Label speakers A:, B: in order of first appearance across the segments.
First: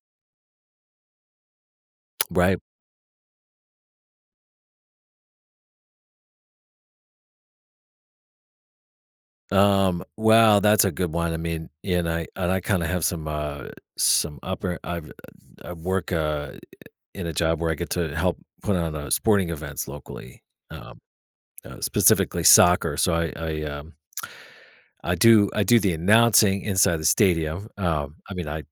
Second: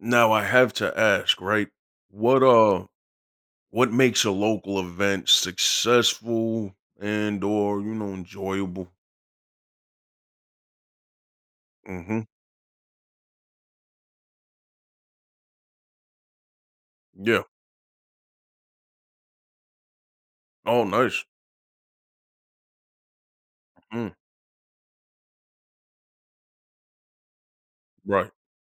A: Now I have to ask, right? What
B: Right.
A: uh what makes a local event successful and or enjoyable?
B: Wow, that's a good one. I mean, and
A: Mm-hmm.
B: I and I kind of have some. Some upper I've I work in a
A: Yeah.
B: job where I get to help put on sporting events locally.
A: Oh
B: Um
A: nice.
B: Specifically soccer. So I I um
A: Mm,
B: I do I do the announcing inside the stadium.
A: right.
B: I mean, I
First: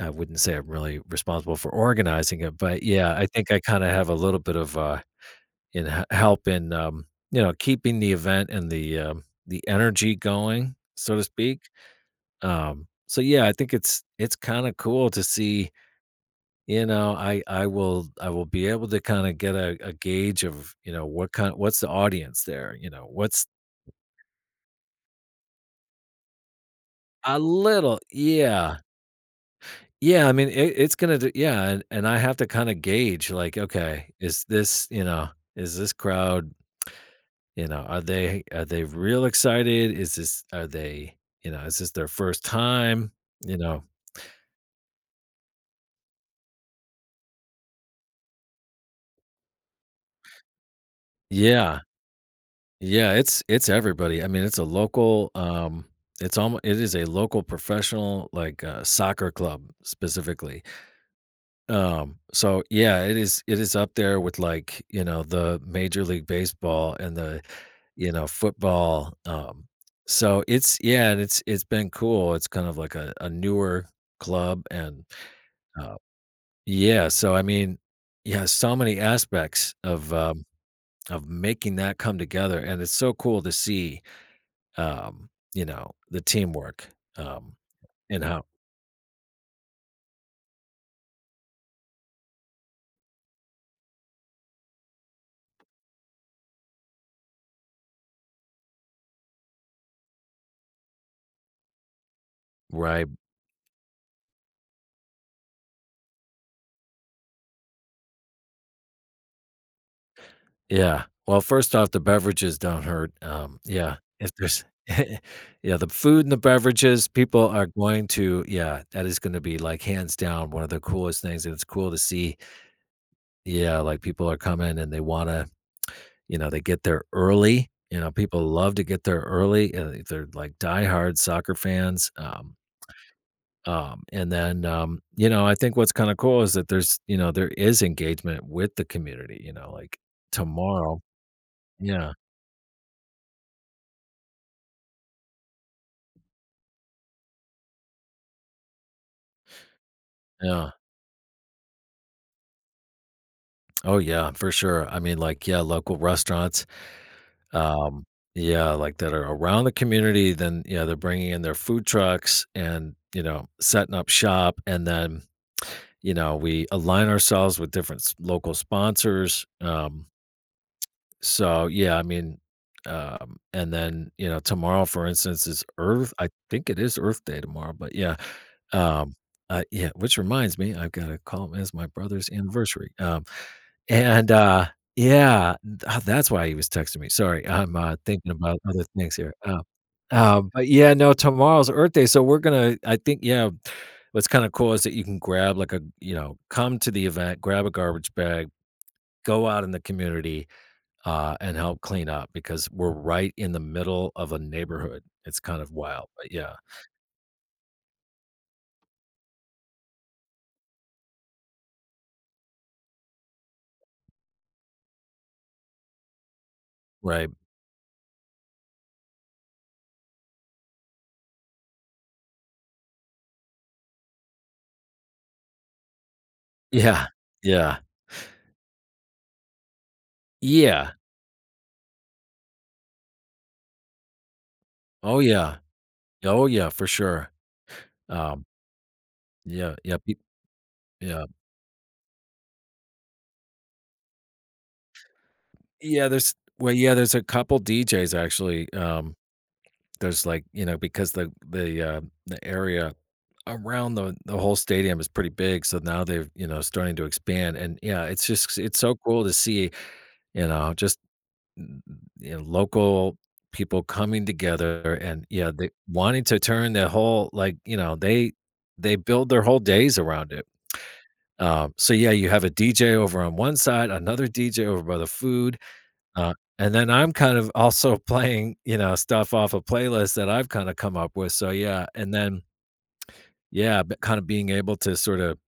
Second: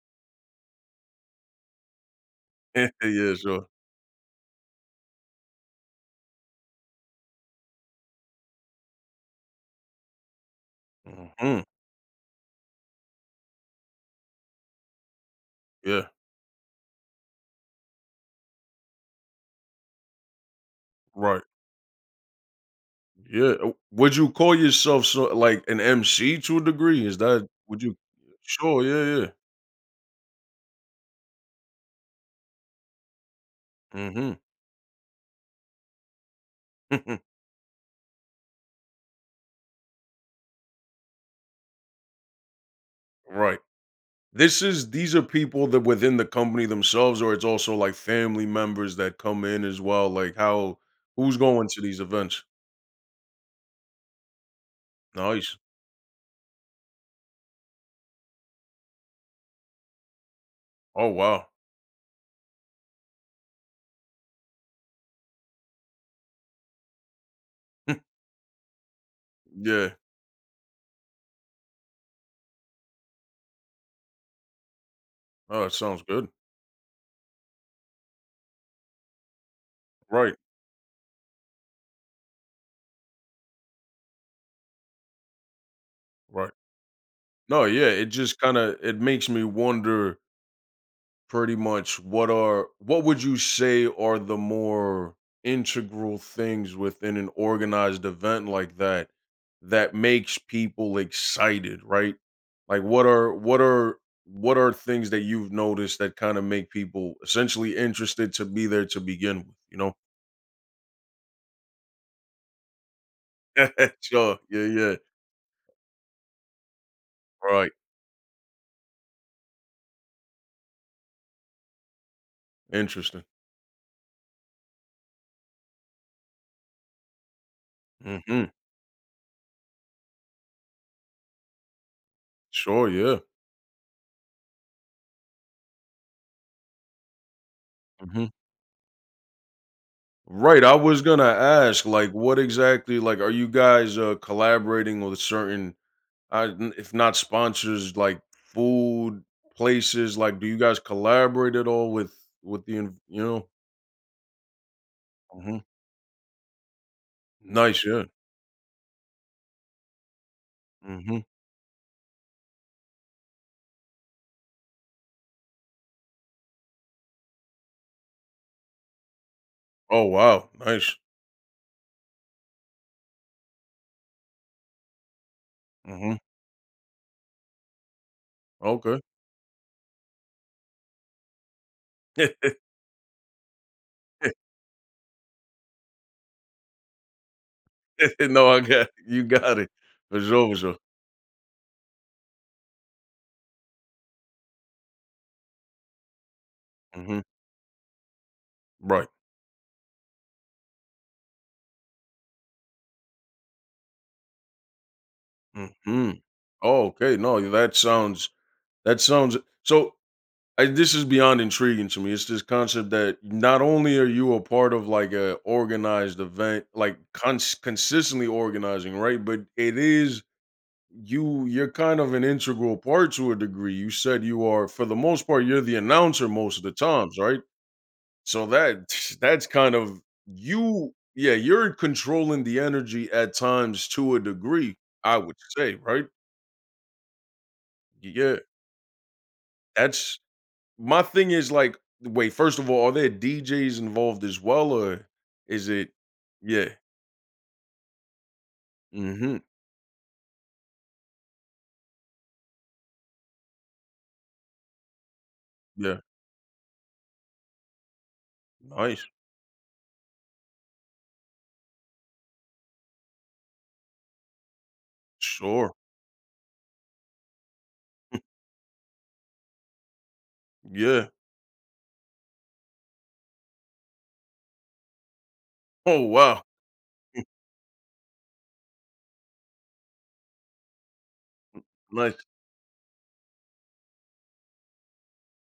B: I wouldn't say I'm really responsible for organizing it, but yeah, I
A: Yeah,
B: think I
A: sure.
B: kind of have a little bit of help in, you know, keeping the event and the energy going, so to
A: Hmm.
B: speak. So yeah, I think it's kind of cool to see,
A: Yeah.
B: you know, I will be able to kind of get a gauge of, you know,
A: Right.
B: what's the audience there, you know, what's
A: Yeah. Would you call yourself so like an MC to a degree? Is
B: a
A: that would you
B: little, yeah.
A: sure, yeah, yeah.
B: Yeah, I mean it's gonna do, yeah, and I have to kind of gauge like, okay,
A: Mm-hmm.
B: is this, you know, is this crowd, you know, are they real excited? Is this Are they, you know, is this their first time?
A: Right.
B: You know,
A: This is these are people that within the company themselves, or it's also like family members that come in as well. Like how who's going
B: yeah.
A: to these events?
B: Yeah, it's everybody. I mean, it's a local,
A: Nice.
B: it's almost, it is a local professional, like, soccer club specifically.
A: Oh wow.
B: So yeah, it is up there with, like, you know, the Major League Baseball and the, you know, football,
A: Yeah.
B: so it's, yeah, and it's been cool. It's kind of like a newer club, and
A: Oh, that
B: uh,
A: sounds good.
B: yeah, so I mean, yeah, so many aspects of,
A: Right.
B: of making that come together, and it's so cool to see, you know, the
A: Right.
B: teamwork, um,
A: No, yeah, it
B: and
A: just
B: how.
A: kind of it makes me wonder pretty much what would you say are the more integral things within an organized event like that that makes people excited, right? like what
B: Right,
A: are what are what are things that you've noticed that kind of make people essentially interested to be there to begin with?
B: yeah. Well, first off, the beverages don't hurt, yeah, if
A: Sure, yeah,
B: there's
A: yeah.
B: yeah, the food and the beverages, people are
A: Right,
B: going to. Yeah, that is gonna be, like, hands down one of the coolest things, and it's cool to see.
A: interesting.
B: Yeah, like, people are coming and they wanna, you know, they get there early. You know, people
A: Hmm.
B: love to get there early, and if they're, like, diehard soccer fans,
A: Sure, yeah.
B: And then, you know, I think what's kind of cool is that there's, you know, there is
A: Hmm.
B: engagement with the community, you know, like
A: Right. I
B: tomorrow.
A: was gonna ask, like,
B: Yeah.
A: what exactly, like, are you guys collaborating with certain, I n if not sponsors, like food places, like, do you
B: Yeah.
A: guys collaborate at all with the in you know?
B: Oh yeah, for sure. I mean, like,
A: Mhm.
B: yeah, local restaurants,
A: Nice, yeah.
B: um, yeah, like, that are around the community. Then, yeah, they're
A: Mhm.
B: bringing in their food trucks and, you know, setting up shop. And then, you know, we align ourselves with different local sponsors.
A: Oh, wow. Nice.
B: So, yeah, I mean, and then, you know, tomorrow, for instance, is Earth
A: Mhm.
B: I think it is Earth Day tomorrow, but yeah,
A: Okay.
B: um, yeah, which reminds me, I've got to call him, it's my brother's anniversary. And, uh, yeah, that's why he was texting me. Sorry, I'm, thinking
A: No,
B: about
A: I
B: other
A: got
B: things
A: you
B: here.
A: got it. For sure, for
B: But
A: sure.
B: yeah, no, tomorrow's Earth Day, so we're gonna, I think, yeah, what's kinda cool is that you can grab like a, you know, come to the
A: Mhm.
B: event, grab a garbage bag,
A: Right.
B: go out in the community and help clean up because we're right in the middle of a neighborhood. It's kind of wild,
A: Mhm.
B: but yeah,
A: Oh, okay. No, that sounds, that sounds so I, this is beyond intriguing to me. It's this concept that not only are you a part of like a organized event, like
B: right.
A: consistently organizing, right? But it is you. You're kind of an integral part to a degree. You said you are, for the most part, you're the announcer most of the
B: Yeah,
A: times, right?
B: yeah,
A: So that that's kind of you.
B: yeah.
A: Yeah, you're controlling the energy at times to a degree. I
B: Oh
A: would
B: yeah,
A: say, right?
B: oh yeah, for sure.
A: Yeah,
B: Um, yeah, yeah,
A: that's
B: peop
A: my
B: yeah,
A: thing is like, wait, first of all, are there DJs involved as well, or is it?
B: yeah. There's
A: Yeah.
B: Well, yeah, there's a couple DJs, actually.
A: Mhm.
B: There's, like, you know, because the area around the whole stadium is pretty big, so
A: Yeah.
B: now they're, you know, starting to expand, and yeah, it's just it's so
A: Nice.
B: cool to see, you know, just n- you know, local people coming together, and yeah, they
A: Sure.
B: wanting to turn their whole, like, you know, they build their whole days around it.
A: Yeah.
B: So yeah, you have a DJ over on one side, another DJ over by the food,
A: Oh, wow.
B: and then I'm kind of also playing, you know, stuff off a playlist that I've kind of come up with. So yeah, and
A: Nice.
B: then yeah, but kind of being able to sort of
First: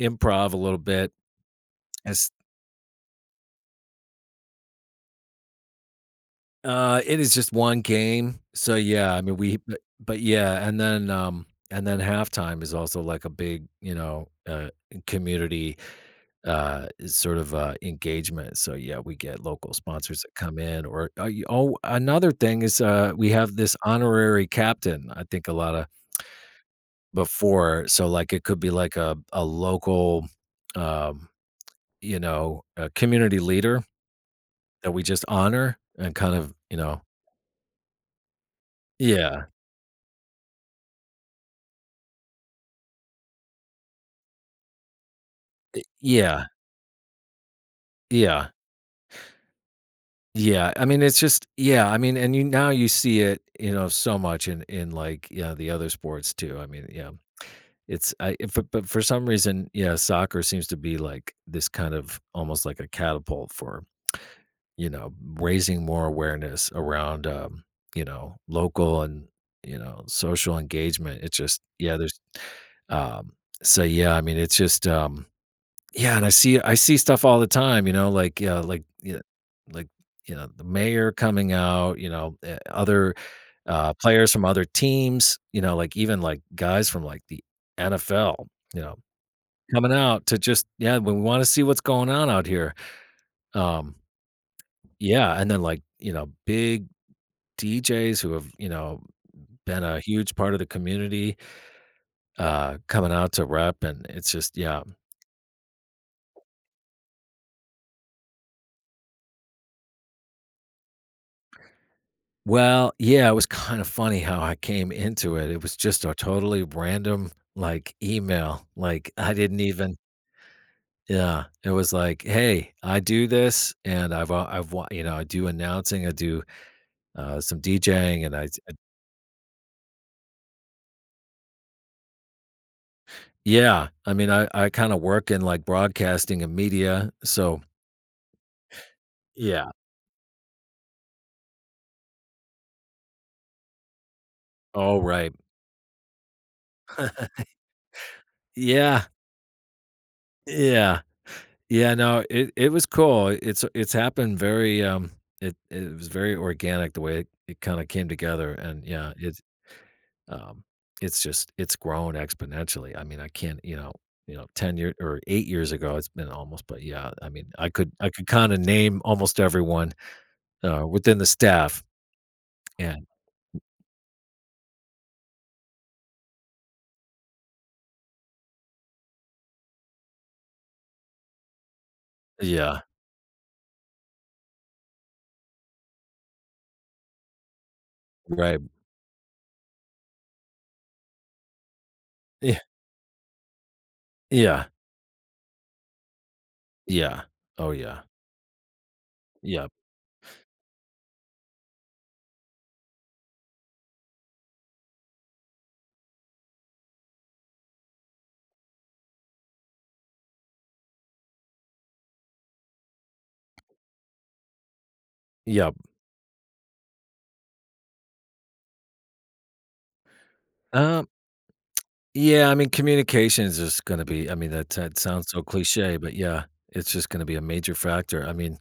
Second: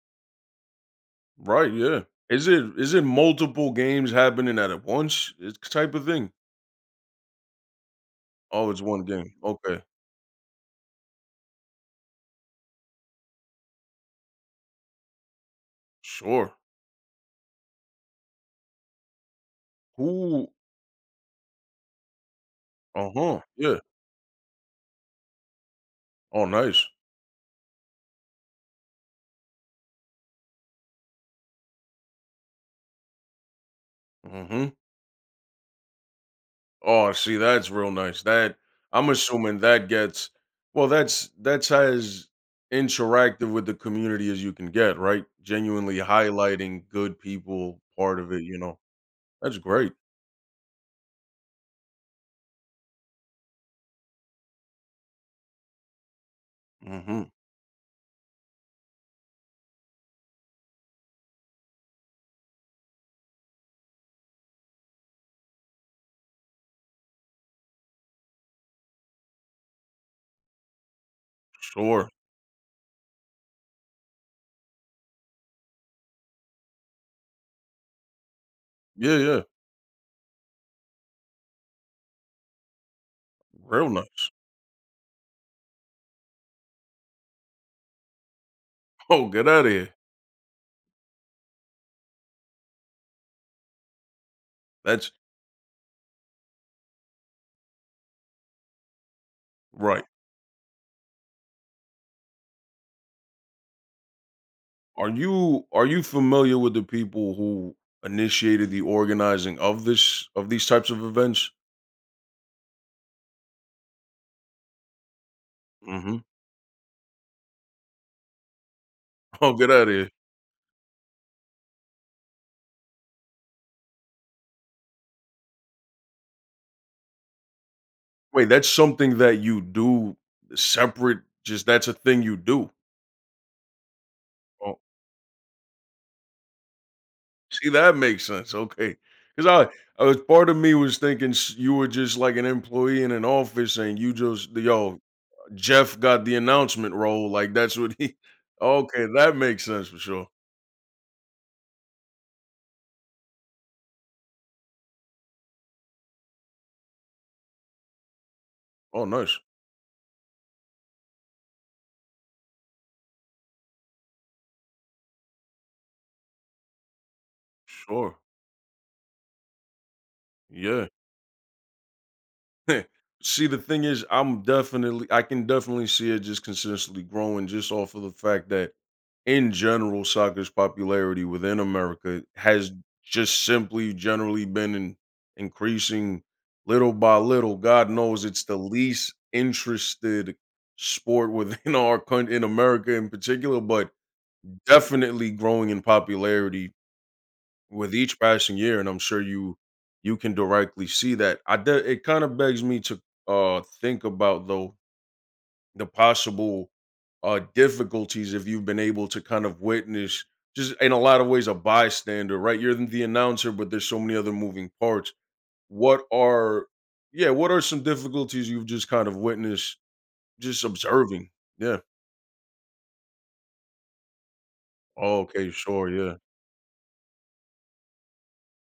B: improv a little bit.
A: Right, yeah. Is it multiple games happening at once? It's type of thing?
B: It is just one game.
A: Oh,
B: So,
A: it's one
B: yeah, I
A: game.
B: mean,
A: Okay.
B: yeah, and then halftime is also, like, a big, you know, community,
A: Sure.
B: sort of, engagement. So, yeah, we get local sponsors that
A: Who,
B: come in, or you oh, another thing is, we
A: uh-huh.
B: have this
A: Yeah.
B: honorary captain, I think a lot of
A: Oh, nice.
B: before, so, like, it could be, like, a local, um, you know, a community leader
A: Mhm.
B: that we just honor and kind of, you know.
A: Oh, see, that's real nice. That, I'm
B: Yeah.
A: assuming that gets, well, that's as interactive with the community as you can get, right? Genuinely
B: Yeah.
A: highlighting good people part of it,
B: Yeah.
A: you know. That's great.
B: Yeah. I mean, it's just, yeah, I mean, and you now you see it, you know, so much in, like, yeah, the other sports too. I mean, yeah.
A: Hmm.
B: It's I if, But for some reason, yeah, soccer seems to be like this kind of almost like a catapult for, you know, raising more awareness around, you know, local and, you know, social engagement. It's just, yeah,
A: Sure.
B: there's, um so yeah, I mean, it's just, yeah, and I see stuff all the time, you know, like, yeah, like,
A: Yeah,
B: yeah,
A: yeah.
B: like, you know, the mayor coming out, you know, other,
A: Real nice.
B: players from other teams, you know, like, even, like, guys from, like, the NFL, you know,
A: Oh, get out of
B: coming
A: here.
B: out to just, "Yeah, we wanna see what's going on out here." Um,
A: That's
B: yeah, and then, like, you know, big DJs who have, you know, been a
A: right.
B: huge part of the community, coming out to rep, and it's just, yeah.
A: Are you familiar with the people who initiated the organizing of this of these types of events?
B: Well, yeah, it was kind of funny how I came into it. It was just a
A: Hmm.
B: totally random, like, email. Like, I
A: Oh,
B: didn't
A: get out of
B: even,
A: here.
B: yeah, it was like, "Hey, I do this, and I've wa—" you know, I do announcing, I do, some DJing, and I
A: Wait,
B: d
A: that's
B: I"
A: something that you do separate, just that's a thing you do?
B: Yeah, I mean, I
A: Oh,
B: kinda work in, like, broadcasting and media, so
A: see, that makes sense. Okay, because
B: yeah.
A: I was part of me was thinking s you were just like an employee in an office and you just, "Yo,
B: All right,
A: Jeff got the announcement role," like, that's what he Okay,
B: yeah,
A: that makes sense for sure.
B: yeah. Yeah, no, it was cool. It's happened very, it was very organic the way it kind of came together, and
A: Oh,
B: yeah,
A: nice.
B: it's, um it's just it's grown exponentially. I mean, I can't, you know, 10 years or 8 years ago, it's been almost, but yeah, I mean, I could I
A: Sure.
B: could kind of name almost everyone
A: Yeah.
B: within the staff, and
A: See, the thing is, I can definitely see it just consistently growing just off of the fact that in general, soccer's popularity within America has
B: yeah,
A: just simply generally been increasing little by little. God knows it's the
B: right.
A: least interested sport within our country, in
B: Yeah.
A: America in particular, but
B: Yeah.
A: definitely growing in popularity
B: Yeah. Oh
A: with
B: yeah.
A: each passing year. And I'm sure you,
B: Yeah.
A: you can directly see that. It kind of begs me to think about, though, the possible difficulties. If you've been able to kind of witness, just in a lot of ways a bystander, right, you're the announcer but there's so many other moving parts,
B: Yeah.
A: what are yeah what are some difficulties you've just kind of witnessed, just
B: Um
A: observing, yeah?
B: Yeah, I mean, communications is gonna be— I mean, that
A: Oh,
B: sounds so
A: okay, sure,
B: cliche,
A: yeah.
B: but yeah, it's just gonna be a major factor. I mean,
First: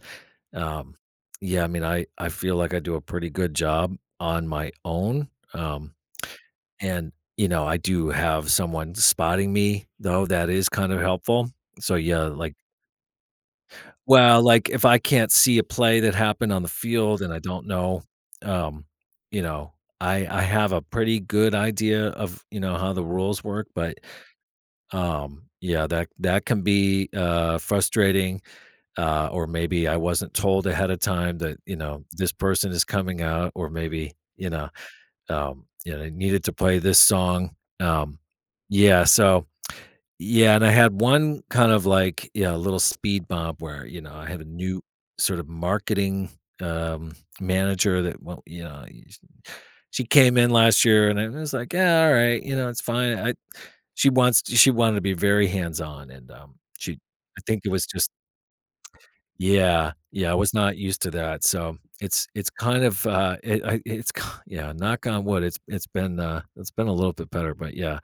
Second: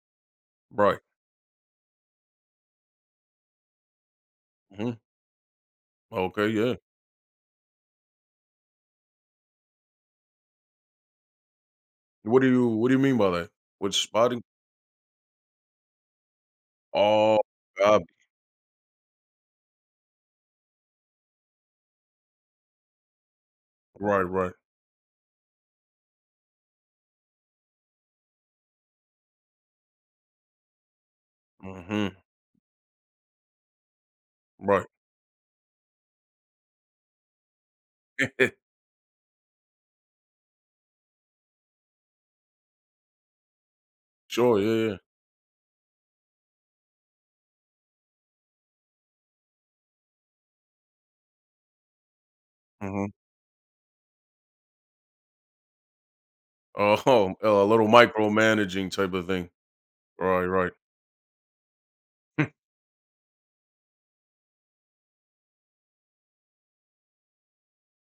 B: um,
A: Right.
B: yeah, I mean, I feel like I do a pretty good job on my
A: Hmm.
B: own, um,
A: Okay, yeah.
B: and, you know, I do have someone spotting me, though, that is kind of helpful. So, yeah,
A: what do
B: like,
A: you what do you mean by that with spotting?
B: well, like, if I can't see a play that happened on the field and
A: Oh,
B: I don't
A: God.
B: know, um, you know, I have a pretty good idea of, you know, how the rules work, but
A: Right, right.
B: yeah, that can be, frustrating, or maybe I wasn't told ahead of time that, you know,
A: Hmm.
B: this person is coming out, or maybe,
A: Right.
B: you know, I needed to play this song. Yeah, so yeah, and I had one kind of like, yeah, a little speed bump where, you know, I had a
A: Sure,
B: new
A: yeah, yeah.
B: sort of marketing, um, manager that, well, you know, she came in last year and I was like, yeah, all right, you know, it's
A: Hmm.
B: fine. She wanted to be very hands-on, and, she
A: Oh,
B: I think
A: a
B: it was
A: little
B: just—
A: micromanaging type of thing.
B: Yeah, yeah, I
A: Right,
B: was
A: right.
B: not used to that, so it's kind of, it I it's ki yeah, knock on wood, it's been, it's been a little bit better, but yeah,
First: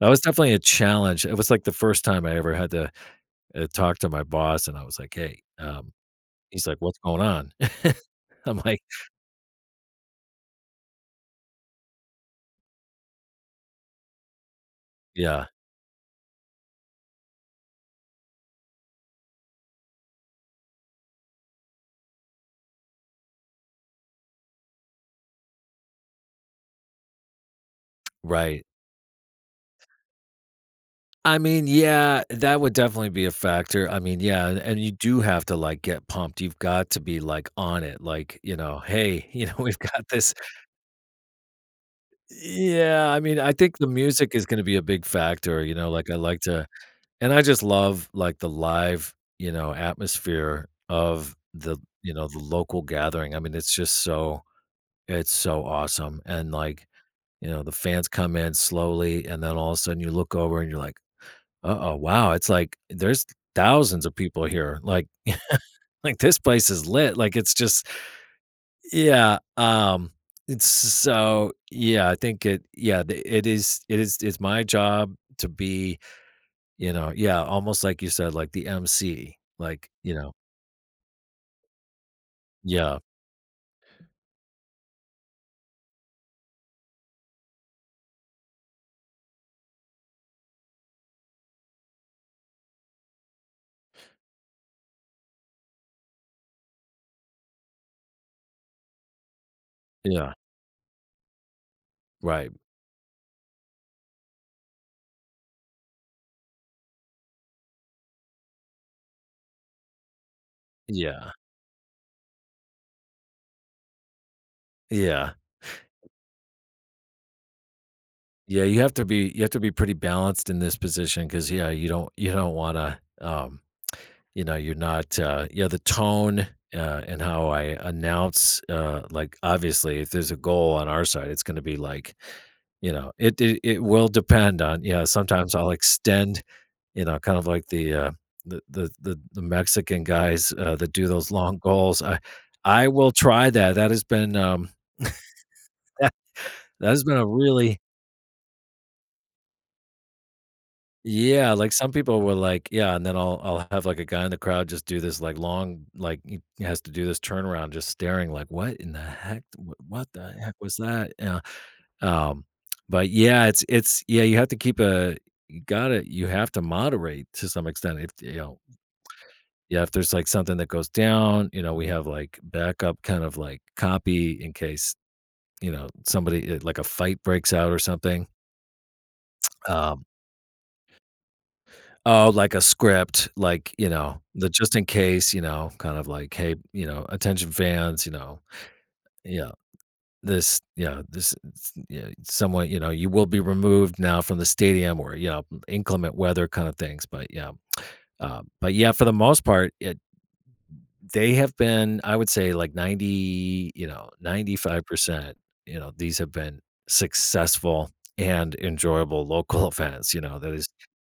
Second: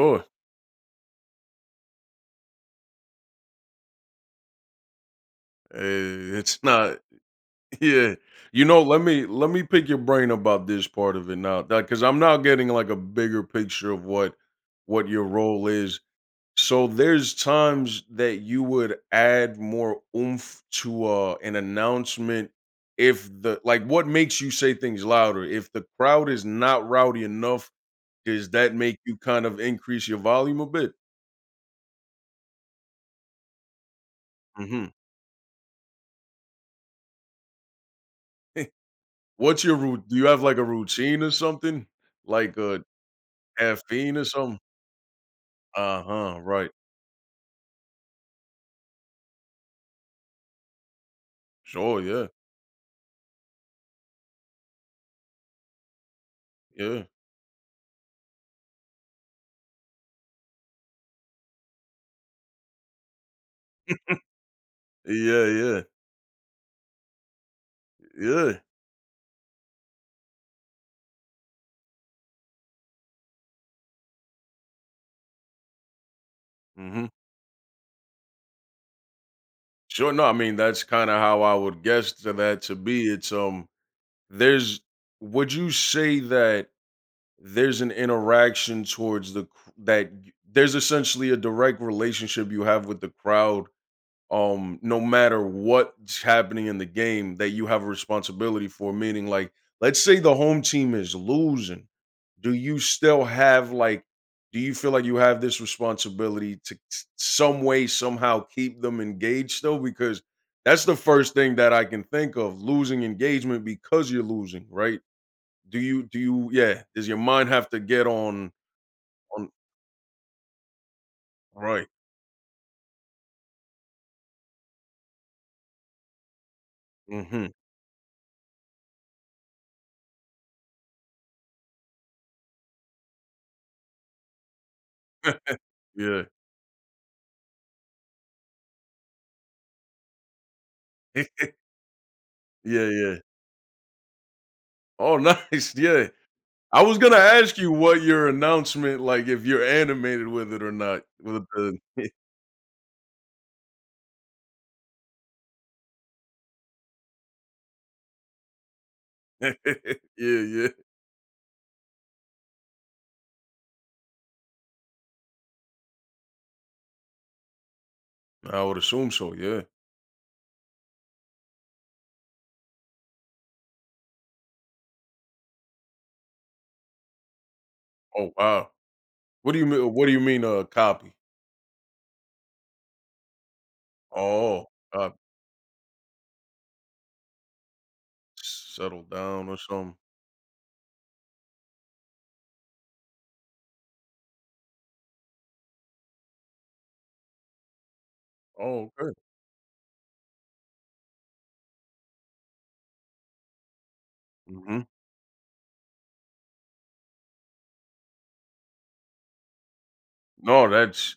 B: that was definitely a challenge. It was, like, the first time I ever had to, talk to my boss, and I was like, "Hey,"
A: Eh, it's
B: he's like,
A: not,
B: "What's going on?"
A: yeah.
B: I'm
A: You know,
B: like,
A: let me pick your brain about this part of it now, cuz I'm now getting like a bigger picture of what your
B: "Yeah,
A: role is. So there's times that you would add more oomph to an announcement if the, like what makes you say things louder? If the crowd is not rowdy enough, does
B: right."
A: that make you kind of increase your volume a bit?
B: I mean, yeah, that would definitely be a factor. I mean, yeah, and
A: Hmm.
B: you do have to, like, get pumped. You've got to be, like, on it, like, you know, "Hey, you know,
A: What's your
B: we've
A: rout
B: got
A: do you
B: this."
A: have, like, a routine or something? Like,
B: Yeah, I mean, I think the
A: caffeine or
B: music is
A: something?
B: gonna be a big factor, you know, like, I
A: Uh-huh,
B: like to,
A: right.
B: and I just love, like, the live, you know, atmosphere of the
A: Sure,
B: you
A: yeah,
B: know, the local gathering. I mean, it's just so it's so awesome, and, like,
A: yeah.
B: you know, the fans come in slowly, and then all of a sudden you look over and you're like, uh-oh, wow, it's like, there's thousands of people here, like,
A: Yeah, yeah,
B: like, this place is lit, like, it's just,
A: yeah.
B: yeah, it's so, yeah, I think it, yeah, the it is it's my job to be, you
A: Mhm.
B: know, yeah, almost like you said, like, the MC, like,
A: Sure,
B: you
A: no,
B: know,
A: I mean, that's kinda how I would guess to that to
B: yeah,
A: be. It's, there's, would you say that there's an interaction towards the cr that y there's essentially a direct relationship you have with the crowd, no matter what's happening in the game, that you have a responsibility for. Meaning, like, let's say
B: yeah,
A: the home team is losing.
B: right,
A: Do you still have, like, do you feel like you have this responsibility to some way, somehow keep them engaged still? Because that's the
B: yeah,
A: first thing that I can think of, losing engagement because you're losing, right?
B: yeah,
A: Does your mind have to get on,
B: yeah, you have to be you have
A: on,
B: to be pretty balanced in this position because yeah,
A: right?
B: you don't wanna, you know, you're not, you the tone, and
A: Hmm.
B: how I announce, like, obviously, if there's a goal on our side, it's going to be like, you know, it will depend on, yeah, sometimes I'll
A: Yeah.
B: extend, you know, kind of like the, the Mexican guys that do those long goals. I
A: Yeah.
B: I will
A: Yeah.
B: try that, that has been,
A: Oh, nice. Yeah.
B: that
A: I was
B: has
A: gonna
B: been a
A: ask you
B: really—
A: what your announcement, like, if you're animated with it or not, with
B: Yeah, like,
A: the
B: some people were like, yeah, and then I'll have, like, a guy in the crowd just do this, like, long, like, he has to do this turnaround just staring like, "What in the heck? Wh What the
A: Yeah,
B: heck
A: yeah.
B: was that?" Yeah, um, but yeah, it's yeah, you gotta, you have to moderate to some extent if, you know,
A: I would assume so, yeah.
B: yeah, if there's, like, something that goes down, you know, we have, like, backup kind of, like, copy in case, you know, somebody, like, a fight breaks out or something,
A: Oh, wow. What do you mean
B: um
A: what do you mean, copy?
B: oh, like a script, like, you know, the
A: Oh,
B: just in
A: uh,
B: case, you know, kind of like, "Hey, you know, attention fans, you know,
A: settle down
B: yeah,
A: or something.
B: yeah, this s yeah, someone, you know, you will be removed now from the stadium, or, you know, inclement weather kind of things," but
A: Oh,
B: yeah, for the
A: okay.
B: most part, it they have been, I would say, like, 90, you know,
A: Mhm.
B: 95%, you know, these have been successful and enjoyable local events, you know, that
A: No,
B: is,
A: that's,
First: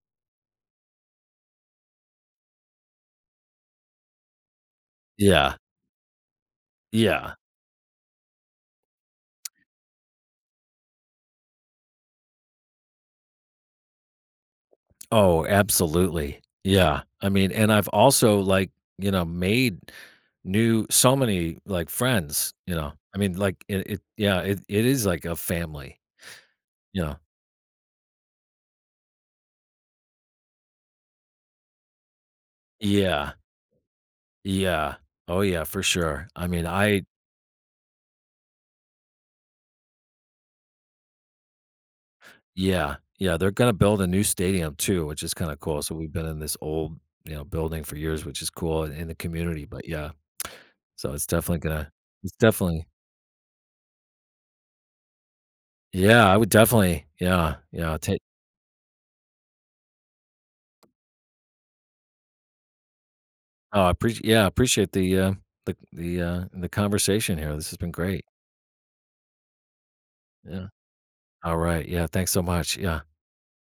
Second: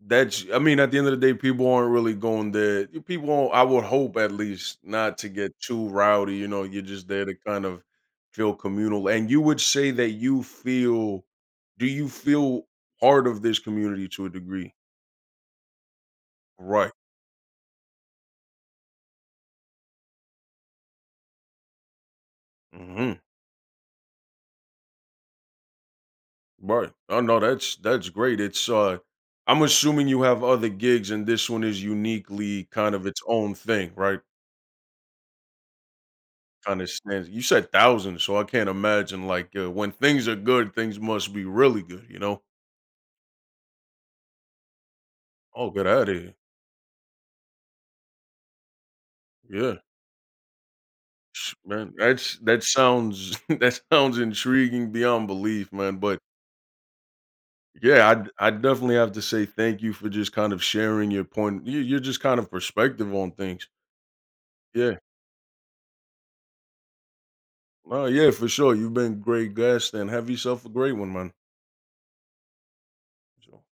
A: I mean, at the end of the day, people aren't really going there. People aren't, I would hope at least, not to
B: yeah,
A: get too rowdy. You know, you're just there to
B: yeah.
A: kind of feel communal. And you would say that you feel, do you feel part of this community to a degree?
B: Oh, absolutely.
A: Right.
B: Yeah. I mean, and I've also, like, you know, made new so many, like, friends, you know.
A: Hmm.
B: I mean, like, it yeah, it is like a family,
A: Right.
B: you know.
A: Oh no, that's great. It's I'm assuming you have other gigs, and this one is uniquely kind of its
B: Yeah.
A: own thing, right?
B: Yeah. Oh yeah, for sure. I mean,
A: Kinda
B: I
A: stands, you said thousands, so I can't imagine, like, when things are good, things must be really good, you know?
B: yeah, yeah, they're gonna build a new stadium too, which is kind of
A: Oh,
B: cool.
A: get
B: So
A: out
B: we've
A: of
B: been
A: here.
B: in this old, you know, building for years, which is cool in the community.
A: Yeah.
B: But yeah. So it's
A: Sh-
B: definitely gonna,
A: Man,
B: it's
A: that's, that
B: definitely
A: sounds that sounds intriguing beyond belief, man, but
B: yeah, I would definitely, yeah, yeah, ta
A: yeah, I definitely have to say thank you for just kind of sharing your point you, you're just kind of perspective on things.
B: oh, I appreciate yeah, I appreciate
A: Yeah.
B: the, the conversation here. This has been
A: No,
B: great.
A: yeah, for sure, you've been great guest, and have yourself
B: Yeah.
A: a great one, man.
B: Alright, yeah, thanks so much. Yeah.
A: So